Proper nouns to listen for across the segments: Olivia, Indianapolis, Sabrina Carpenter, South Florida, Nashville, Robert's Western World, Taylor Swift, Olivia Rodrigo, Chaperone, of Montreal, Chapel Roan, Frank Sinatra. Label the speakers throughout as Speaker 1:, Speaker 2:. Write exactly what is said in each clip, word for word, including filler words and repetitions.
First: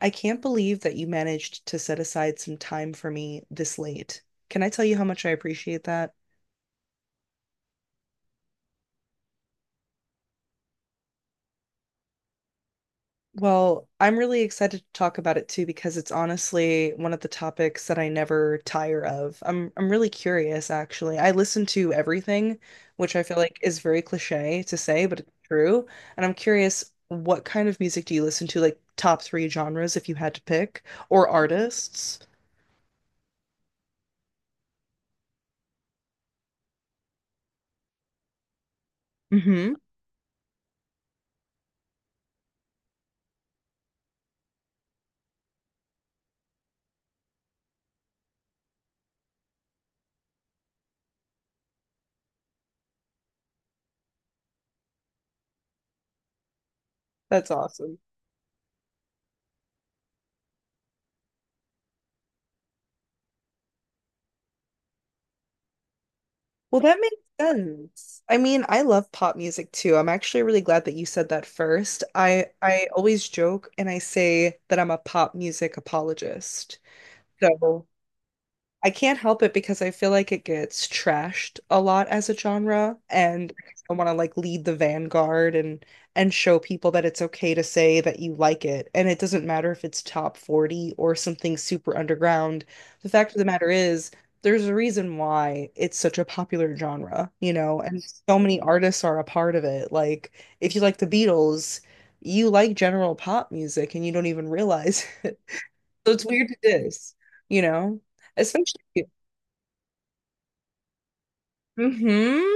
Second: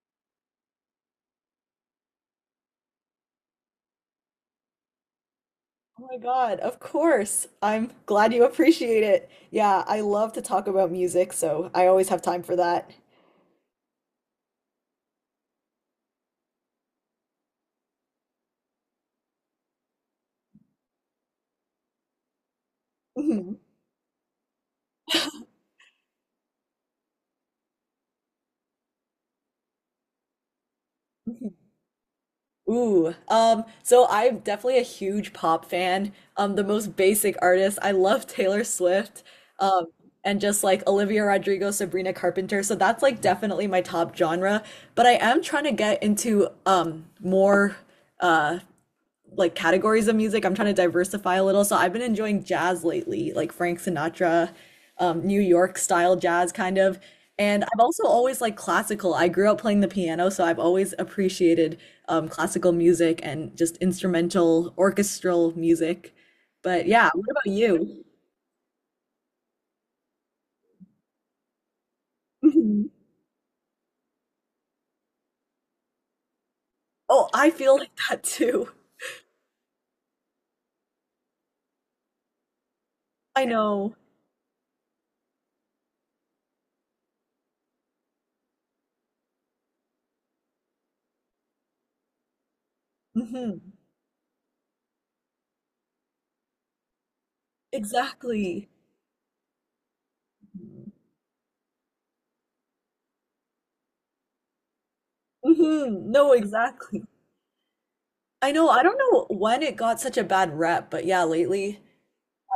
Speaker 1: I can't believe that you managed to set aside some time for me this late. Can I tell you how much I appreciate
Speaker 2: Oh
Speaker 1: that?
Speaker 2: my God, of course. I'm glad you appreciate it. Yeah, I love to talk about music, so I always have time for that.
Speaker 1: Well, I'm really excited to talk about it too because it's honestly one of the topics that I never tire of. I'm I'm really curious actually. I listen to everything, which I feel like
Speaker 2: Mhm,
Speaker 1: is very cliche to say, but it's true. And I'm curious, what kind of music do you listen to? Like top three genres if you had to pick or
Speaker 2: mhm.
Speaker 1: artists?
Speaker 2: Ooh, um, so I'm definitely a huge pop fan. Um, the most basic artist. I love Taylor Swift,
Speaker 1: Mm-hmm.
Speaker 2: um, and just like Olivia Rodrigo, Sabrina Carpenter. So that's like definitely my top genre. But I am trying to get into um more. uh, like categories of music. I'm trying to diversify a little. So I've been enjoying jazz lately, like Frank Sinatra, um, New York style jazz kind of.
Speaker 1: That's
Speaker 2: And I've
Speaker 1: awesome.
Speaker 2: also always liked classical. I grew up playing the piano, so I've always appreciated um, classical music and just instrumental orchestral music.
Speaker 1: Well,
Speaker 2: But
Speaker 1: that
Speaker 2: yeah,
Speaker 1: makes
Speaker 2: what about you?
Speaker 1: sense. I mean, I love pop music too. I'm actually really glad that you said that first. I I
Speaker 2: Mhm.
Speaker 1: always joke and I say that I'm a pop music apologist.
Speaker 2: Oh, I feel
Speaker 1: So
Speaker 2: like that too.
Speaker 1: I can't help it because I feel like it gets trashed a lot as a genre,
Speaker 2: I
Speaker 1: and I
Speaker 2: know.
Speaker 1: want to like lead the vanguard and and show people that it's okay to say that you like it, and it doesn't matter if it's top forty or something super underground. The fact of the
Speaker 2: Hmm.
Speaker 1: matter is, there's a reason why it's such a popular genre, you know, and so many
Speaker 2: Exactly.
Speaker 1: artists are a part of it. Like, if you like the Beatles, you like general pop music and you don't even realize.
Speaker 2: Hmm.
Speaker 1: So it's
Speaker 2: No,
Speaker 1: weird to
Speaker 2: exactly.
Speaker 1: diss, you know?
Speaker 2: I know,
Speaker 1: Especially
Speaker 2: I don't know when it got such a bad rep, but yeah, lately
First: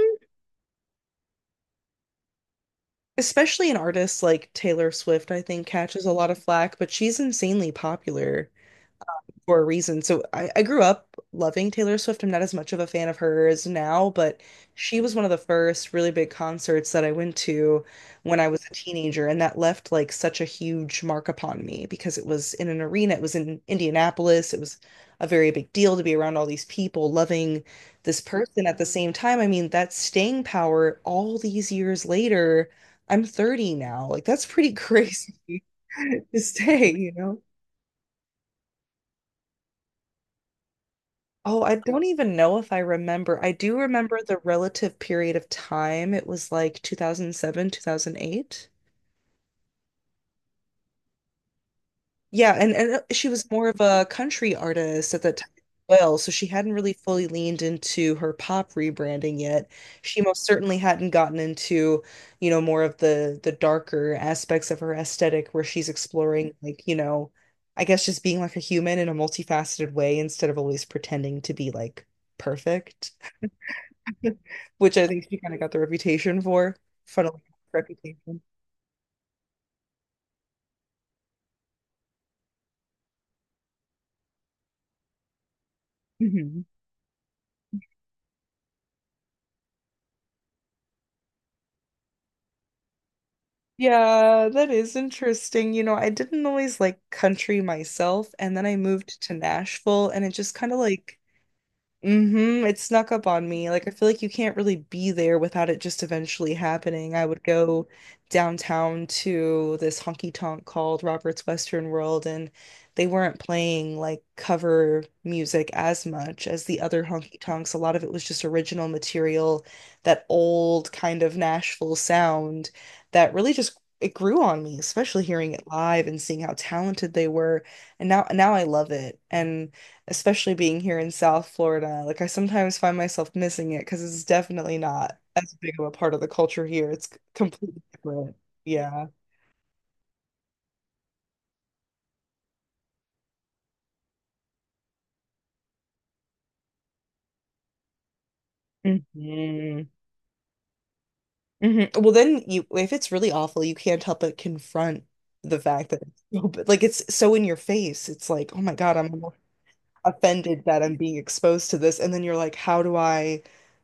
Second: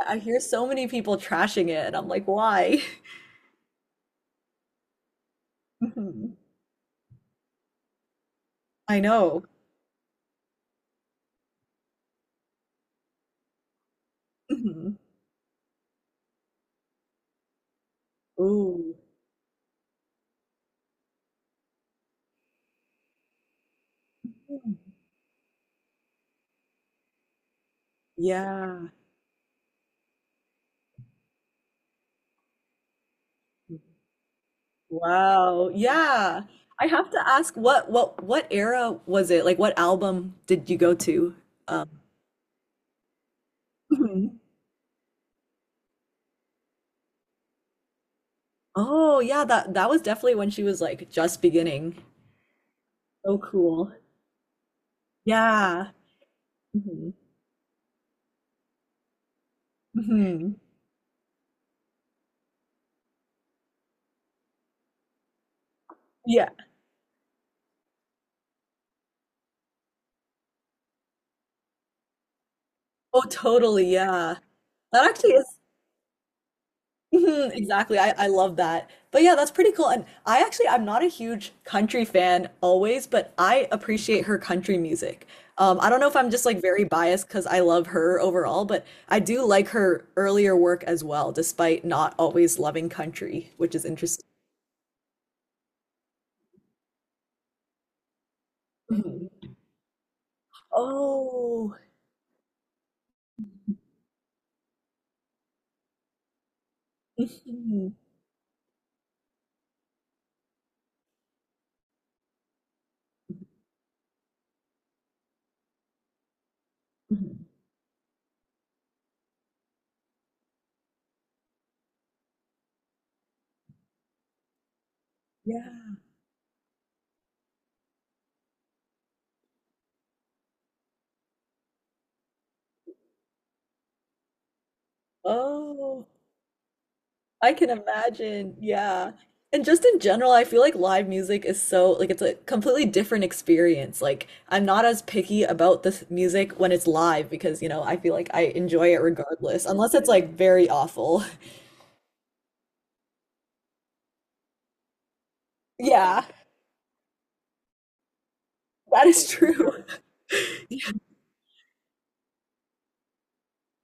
Speaker 2: I I hear so many people trashing it, and I'm like, why?
Speaker 1: Especially an artist like Taylor Swift, I think, catches a lot
Speaker 2: Mhm.
Speaker 1: of flack, but she's insanely popular
Speaker 2: I know.
Speaker 1: for a reason. So I, I grew up loving Taylor Swift. I'm not as much of a fan of hers now, but
Speaker 2: Mhm.
Speaker 1: she was one of the first really big concerts that I went to when I was a
Speaker 2: Ooh.
Speaker 1: teenager, and that left like such a huge mark upon me because it was in an arena, it was in Indianapolis, it
Speaker 2: Mm.
Speaker 1: was a very big deal to be around all these people loving this person at the
Speaker 2: Yeah.
Speaker 1: same time. I mean, that staying power all these years later, I'm thirty now. Like that's pretty crazy
Speaker 2: Wow.
Speaker 1: to
Speaker 2: Yeah. I
Speaker 1: stay,
Speaker 2: have
Speaker 1: you
Speaker 2: to
Speaker 1: know?
Speaker 2: ask what what what era was it? Like what album did you go to?
Speaker 1: Oh, I
Speaker 2: Um,
Speaker 1: don't even know if I remember. I do remember the
Speaker 2: Mhm.
Speaker 1: relative period of time. It was like two thousand seven, two thousand eight.
Speaker 2: Oh, yeah, that that was definitely when she was like just beginning.
Speaker 1: Yeah, and, and uh, she
Speaker 2: So
Speaker 1: was more of
Speaker 2: cool.
Speaker 1: a country artist at that time
Speaker 2: Yeah.
Speaker 1: as well, so she hadn't really
Speaker 2: Hmm.
Speaker 1: fully leaned into her pop rebranding yet. She most
Speaker 2: Hmm.
Speaker 1: certainly hadn't gotten into, you know, more of the the darker aspects of her aesthetic where she's
Speaker 2: Yeah.
Speaker 1: exploring like, you know, I guess just being like a human in a multifaceted way instead of always pretending to be like perfect.
Speaker 2: Oh, totally. Yeah.
Speaker 1: Which
Speaker 2: That
Speaker 1: I think
Speaker 2: actually
Speaker 1: she kind
Speaker 2: is.
Speaker 1: of got the reputation for. Funnily
Speaker 2: Mhm.
Speaker 1: enough,
Speaker 2: Exactly. I, I
Speaker 1: reputation.
Speaker 2: love that. But yeah, that's pretty cool. And I actually, I'm not a huge country fan always, but I appreciate her country music. Um, I don't know if I'm just like
Speaker 1: Mhm.
Speaker 2: very biased because I love her overall, but I do like her earlier work as well, despite not always loving country, which is interesting.
Speaker 1: Yeah, that is interesting. You know, I didn't always like country myself, and then I moved to
Speaker 2: Mhm.
Speaker 1: Nashville, and it just kind of like—
Speaker 2: Oh,
Speaker 1: Mm-hmm. It snuck up on me. Like I feel like you can't really be there without it just eventually happening. I would go
Speaker 2: mhm,
Speaker 1: downtown to this honky tonk called Robert's Western World, and they weren't playing like cover music as much as the other honky
Speaker 2: mhm.
Speaker 1: tonks. A lot of it was just original material, that old kind of Nashville sound that really just it grew on me, especially hearing
Speaker 2: Yeah.
Speaker 1: it live and seeing how talented they were. And now now I love it. And especially being here in South Florida. Like I sometimes find myself missing it because it's definitely not as big of a
Speaker 2: Oh.
Speaker 1: part of the culture here. It's c-
Speaker 2: I can
Speaker 1: completely different.
Speaker 2: imagine.
Speaker 1: Yeah.
Speaker 2: Yeah. And just in general, I feel like live music is so, like, it's a completely different experience. Like, I'm not as picky about this music when it's live because, you know, I feel like I enjoy it regardless,
Speaker 1: hmm
Speaker 2: unless it's like very awful.
Speaker 1: hmm Well, then you, if it's really awful, you can't help but confront the fact that it's
Speaker 2: Yeah,
Speaker 1: so, but like it's so in your face. It's like, oh my God,
Speaker 2: that
Speaker 1: I'm
Speaker 2: is true.
Speaker 1: offended that I'm being exposed to this. And then you're like, how do I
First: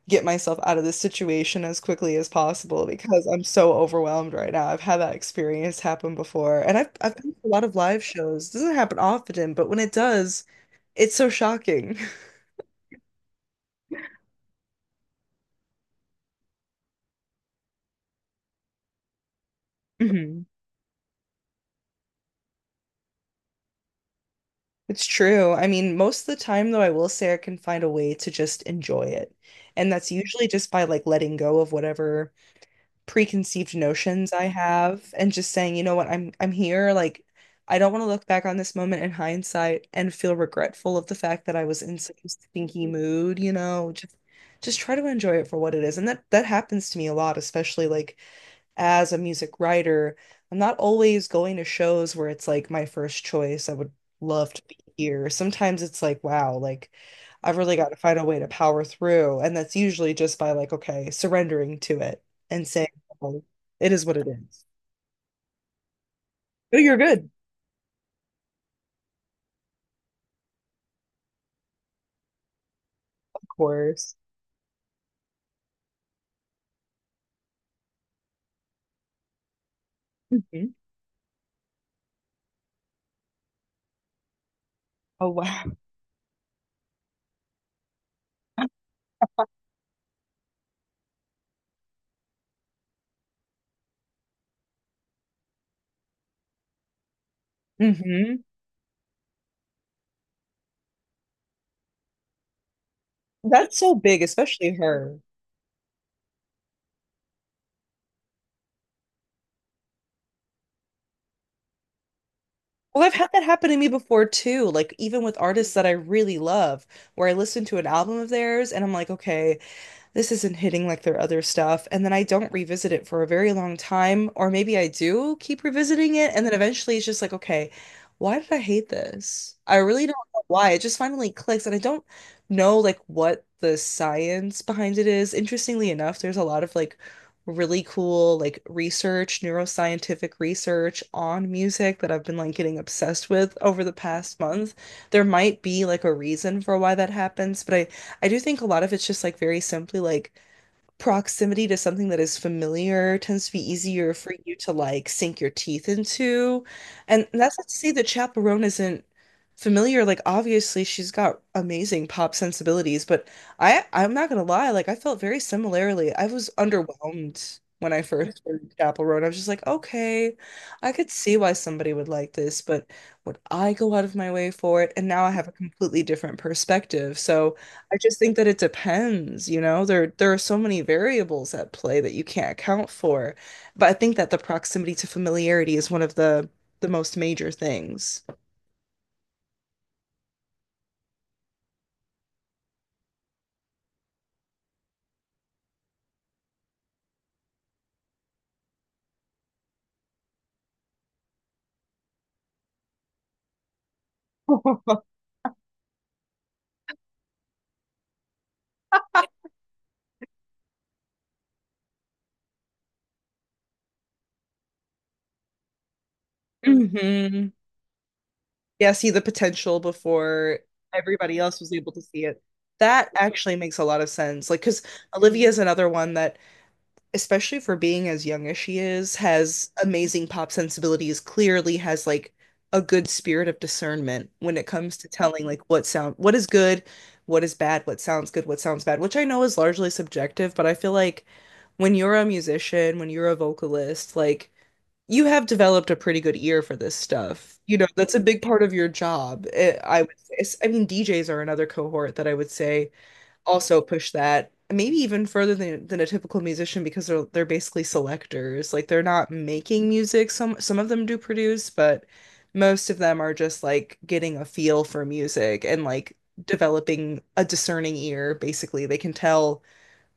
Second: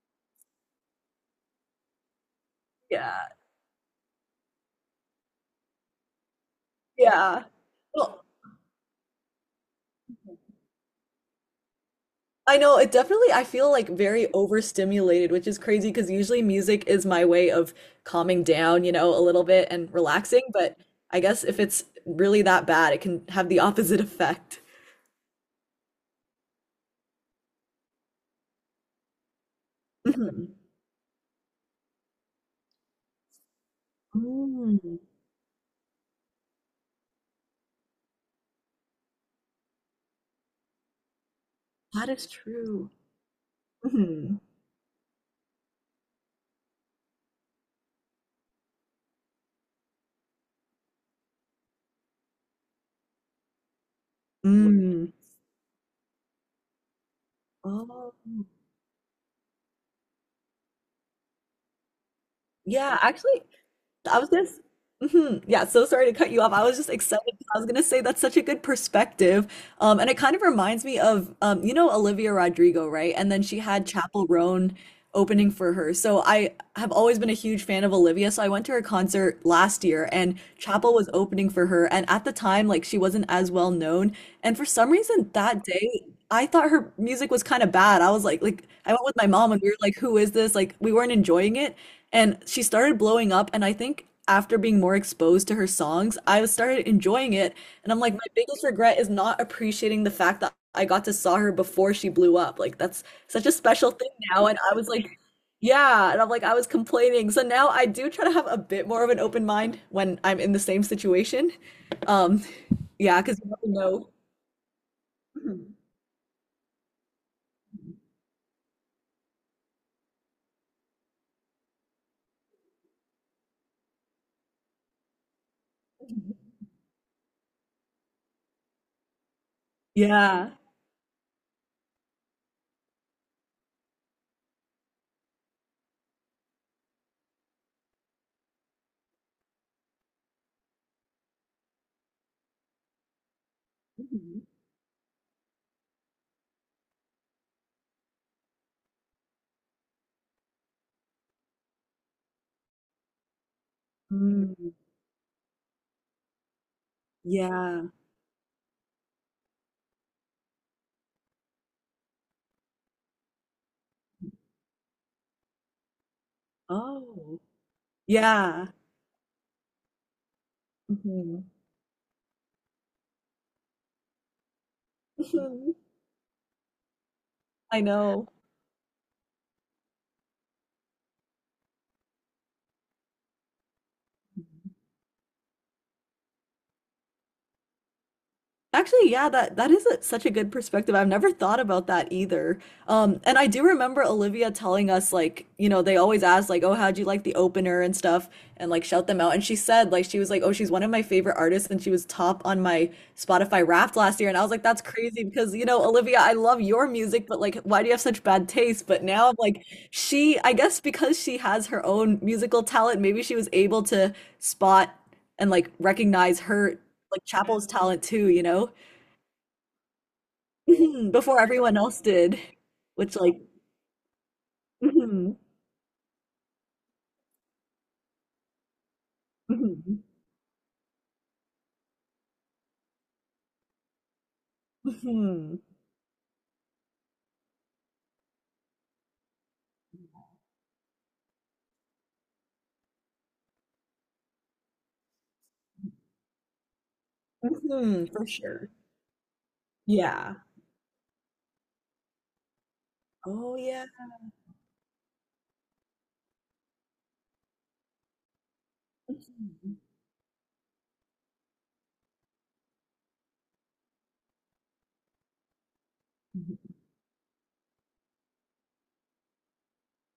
Speaker 1: get myself out of this situation as quickly as possible
Speaker 2: Yeah,
Speaker 1: because I'm so overwhelmed right now. I've had that experience happen before. And I've I've been to
Speaker 2: yeah.
Speaker 1: a lot of live
Speaker 2: Well,
Speaker 1: shows. It doesn't happen often, but when it does, it's so shocking.
Speaker 2: I know it definitely, I feel like very overstimulated, which is crazy because usually music is my way of calming down, you know, a little bit and relaxing.
Speaker 1: Mhm.
Speaker 2: But I guess if it's really that bad, it can have the opposite effect.
Speaker 1: It's true. I mean, most of the time though, I will say I can find a way to just enjoy it. And that's usually
Speaker 2: Mhm.
Speaker 1: just by like letting go of whatever preconceived notions I
Speaker 2: Mm,
Speaker 1: have and just saying, you know what, I'm I'm here. Like, I don't want to look back on this moment in hindsight and feel regretful of the fact that I was in
Speaker 2: that
Speaker 1: such
Speaker 2: is
Speaker 1: a stinky
Speaker 2: true.
Speaker 1: mood, you know. Just
Speaker 2: Mhm.
Speaker 1: just try to enjoy it for what it is. And that that happens to me a lot, especially like as a music writer, I'm not always going to shows where it's like my first choice. I would love to be
Speaker 2: Mm.
Speaker 1: here. Sometimes it's like, wow, like I've really got to
Speaker 2: Oh,
Speaker 1: find a way to power through. And that's usually just by like, okay, surrendering to it and saying,
Speaker 2: yeah. Actually,
Speaker 1: oh, it is what
Speaker 2: I
Speaker 1: it
Speaker 2: was just,
Speaker 1: is.
Speaker 2: mhm. Yeah, so sorry to cut you off. I was
Speaker 1: Oh,
Speaker 2: just
Speaker 1: you're
Speaker 2: excited
Speaker 1: good.
Speaker 2: because I was going to say that's such a good perspective. Um, and it kind of reminds me of, um, you know, Olivia Rodrigo, right? And then
Speaker 1: Of
Speaker 2: she had
Speaker 1: course.
Speaker 2: Chapel Roan opening for her. So I have always been a huge fan of Olivia. So I went to her concert last year and
Speaker 1: hmm
Speaker 2: Chapel was opening for her. And at the time, like she wasn't as well known. And for some reason
Speaker 1: Oh,
Speaker 2: that
Speaker 1: wow.
Speaker 2: day, I thought her music was kind of bad. I was like, like I went with my mom and we were like, who is this? Like we weren't enjoying it. And she started blowing up, and I think after being more exposed to her songs, I started enjoying it. And I'm like, my
Speaker 1: hmm
Speaker 2: biggest regret is not appreciating the fact that I got to saw her before she blew up. Like that's such a
Speaker 1: That's
Speaker 2: special
Speaker 1: so
Speaker 2: thing
Speaker 1: big,
Speaker 2: now. And
Speaker 1: especially
Speaker 2: I was
Speaker 1: her.
Speaker 2: like, yeah. And I'm like, I was complaining. So now I do try to have a bit more of an open mind when I'm in the same situation. Um,
Speaker 1: Well, I've
Speaker 2: yeah,
Speaker 1: had
Speaker 2: because
Speaker 1: that
Speaker 2: you never
Speaker 1: happen to me
Speaker 2: know.
Speaker 1: before too. Like, even with artists
Speaker 2: Mhm.
Speaker 1: that I really love, where I listen to an album of theirs and I'm like, okay, this isn't hitting like their other stuff. And then I don't revisit it for a very long time, or maybe I do keep revisiting it. And then eventually it's just like, okay, why did I hate this? I really don't know
Speaker 2: Yeah.
Speaker 1: why. It just finally clicks. And I don't know like what the science behind it is. Interestingly enough, there's a lot of like really cool like research, neuroscientific research on music that I've been like getting obsessed with over the past
Speaker 2: Mhm.
Speaker 1: month. There might be like a reason for why that happens, but I I do think a lot of it's just like very simply like proximity to something that is familiar tends to be easier for you to
Speaker 2: Mm,
Speaker 1: like sink your teeth into. And that's not to
Speaker 2: yeah.
Speaker 1: say that Chaperone isn't familiar. Like obviously she's got amazing pop sensibilities, but I I'm not gonna lie, like I felt very similarly. I was
Speaker 2: Oh.
Speaker 1: underwhelmed when I first
Speaker 2: Yeah.
Speaker 1: heard Chaperone. I was just like, okay, I could see
Speaker 2: Mhm.
Speaker 1: why somebody would like this, but would I go out of my way for it? And now I have a
Speaker 2: Mhm.
Speaker 1: completely different perspective. So
Speaker 2: I
Speaker 1: I just
Speaker 2: know.
Speaker 1: think that it depends, you know. There there are so many variables at play that you can't account for. But I think that the proximity to familiarity is one of the the most major things.
Speaker 2: Actually, yeah, that that is a, such a good perspective. I've never thought about that either. Um, and I do remember Olivia telling us like, you know, they always ask like, "Oh, how'd you like the opener and stuff?" and like shout them out. And she said like she was like, "Oh, she's one of my favorite artists and she was top on my Spotify Wrapped last year." And I was like, "That's crazy because, you know, Olivia, I love your music, but like why do you have such bad taste?" But now I'm like, she, I guess because she has her own musical talent, maybe she was able to spot and like recognize her like
Speaker 1: hmm
Speaker 2: Chapel's talent too, you know,
Speaker 1: Yeah, see the potential before everybody
Speaker 2: before
Speaker 1: else was
Speaker 2: everyone
Speaker 1: able
Speaker 2: else
Speaker 1: to see
Speaker 2: did,
Speaker 1: it. That
Speaker 2: which like
Speaker 1: actually makes a lot of sense. Like, because
Speaker 2: mhm,
Speaker 1: Olivia is another one that, especially for being as young as she is, has
Speaker 2: mhm,
Speaker 1: amazing pop sensibilities, clearly has like a good spirit of discernment when it comes to telling
Speaker 2: mhm,
Speaker 1: like what sound, what is good, what is bad, what sounds good, what sounds bad, which I know is largely subjective, but I feel like when you're a musician, when you're a vocalist, like you have developed a pretty good ear for this stuff. You know,
Speaker 2: mhm,
Speaker 1: that's a
Speaker 2: for
Speaker 1: big part
Speaker 2: sure.
Speaker 1: of your job. Eh, I would
Speaker 2: Yeah.
Speaker 1: say. I mean, D Js are another cohort that I would say
Speaker 2: Oh
Speaker 1: also
Speaker 2: yeah.
Speaker 1: push that maybe even further than than a typical musician because they're they're basically selectors. Like they're not
Speaker 2: Mhm,
Speaker 1: making music. Some some of them do produce, but most of them are just like getting a feel for music and like developing a discerning ear. Basically, they can tell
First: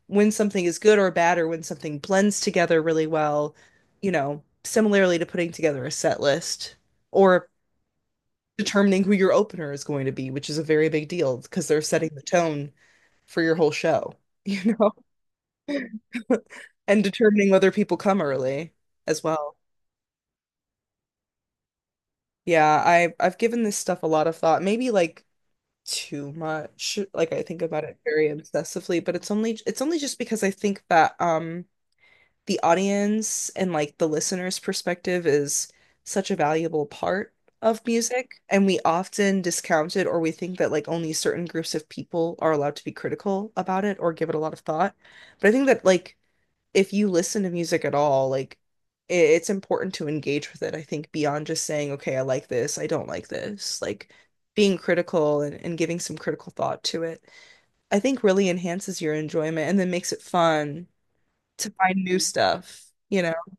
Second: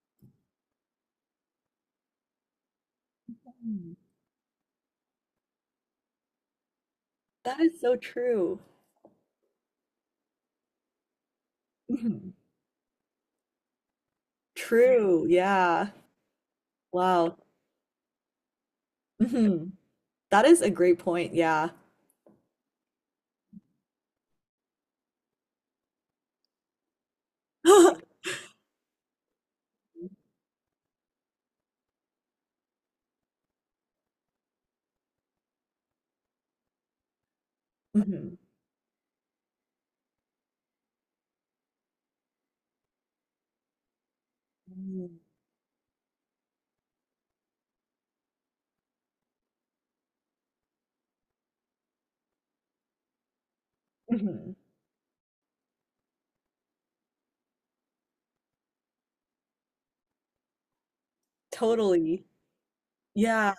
Speaker 1: when something is good or bad or when something blends together really well,
Speaker 2: mhm.
Speaker 1: you know, similarly to putting together a set list or
Speaker 2: That is so true.
Speaker 1: determining who your opener is going to be, which is a very big deal because they're setting the
Speaker 2: Mhm.
Speaker 1: tone for your whole show, you know,
Speaker 2: True. Yeah.
Speaker 1: and
Speaker 2: Wow.
Speaker 1: determining whether people come early as well.
Speaker 2: Mhm. That is a great point. Yeah.
Speaker 1: Yeah, I I've given this stuff a lot of thought. Maybe like too much. Like I think about it very obsessively, but it's only it's only just because I think that um the audience and like the listener's perspective is such a valuable part of
Speaker 2: Mhm.
Speaker 1: music, and we often discount it or we think that like only certain groups of people are allowed to be critical about it or give it a lot of thought.
Speaker 2: Mhm.
Speaker 1: But I think that like if you listen to music at all, like i- it's important to engage with it, I think, beyond just saying, okay, I like this, I don't like this, like
Speaker 2: Mhm.
Speaker 1: being critical and, and giving some critical thought to it, I think really enhances your enjoyment and then makes it fun to find new
Speaker 2: Totally.
Speaker 1: stuff, you know?
Speaker 2: Yeah.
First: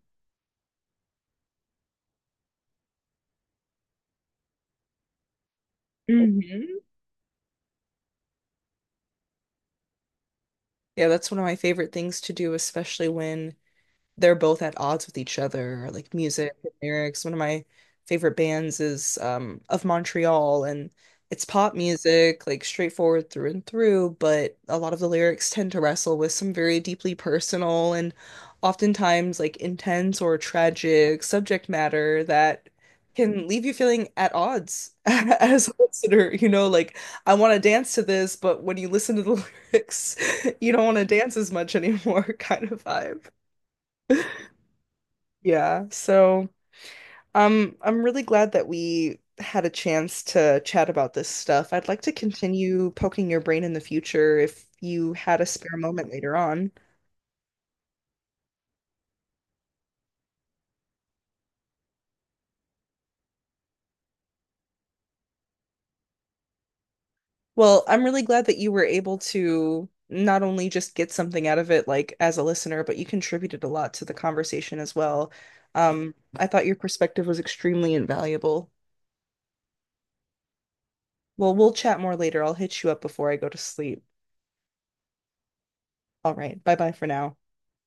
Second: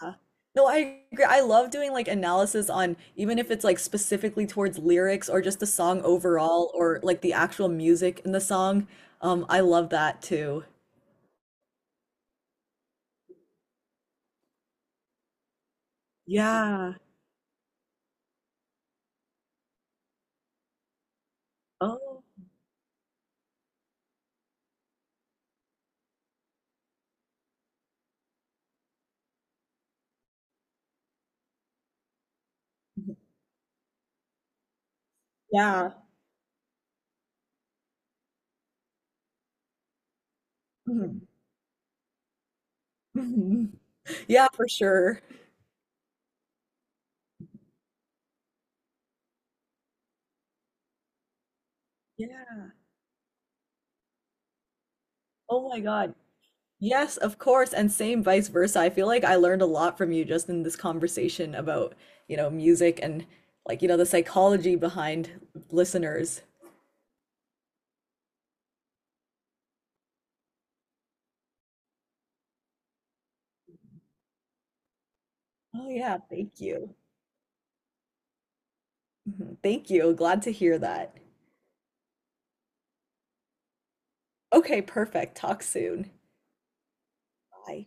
Speaker 2: No, I agree. I love doing like analysis on even if it's like specifically towards lyrics or just the song overall
Speaker 1: hmm
Speaker 2: or like the actual music in the song. Um, I love that too.
Speaker 1: Yeah, that's one of my favorite things to do, especially when they're both at odds with each other, like music and
Speaker 2: Yeah.
Speaker 1: lyrics. One of my favorite bands is um of Montreal, and it's pop
Speaker 2: Oh,
Speaker 1: music, like straightforward through and through, but a lot of the lyrics tend to wrestle with some very deeply personal and oftentimes like intense or tragic subject matter that
Speaker 2: mhm.
Speaker 1: can leave you feeling at odds as a
Speaker 2: Yeah.
Speaker 1: listener, you know, like I want to dance to this, but when you listen to the lyrics, you don't want to
Speaker 2: Mhm.
Speaker 1: dance as much anymore kind of vibe.
Speaker 2: Mhm. Yeah, for sure.
Speaker 1: Yeah. So, um, I'm really glad that we had a chance to chat about this stuff. I'd like to
Speaker 2: Yeah.
Speaker 1: continue poking your brain in the future if you had a
Speaker 2: Oh
Speaker 1: spare
Speaker 2: my
Speaker 1: moment
Speaker 2: God.
Speaker 1: later on.
Speaker 2: Yes, of course. And same vice versa. I feel like I learned a lot from you just in this conversation about, you know, music and like, you know, the psychology behind listeners.
Speaker 1: Well, I'm really glad that you were able to not only just get something out of it, like as a listener, but you contributed a lot to the conversation as well.
Speaker 2: Oh
Speaker 1: Um,
Speaker 2: yeah,
Speaker 1: I
Speaker 2: thank
Speaker 1: thought your
Speaker 2: you.
Speaker 1: perspective was extremely invaluable.
Speaker 2: Mhm. Thank you. Glad to hear that.
Speaker 1: Well, we'll chat more later. I'll hit you up before I go to sleep.
Speaker 2: Okay, perfect. Talk soon.
Speaker 1: All right. Bye bye for now.
Speaker 2: Bye.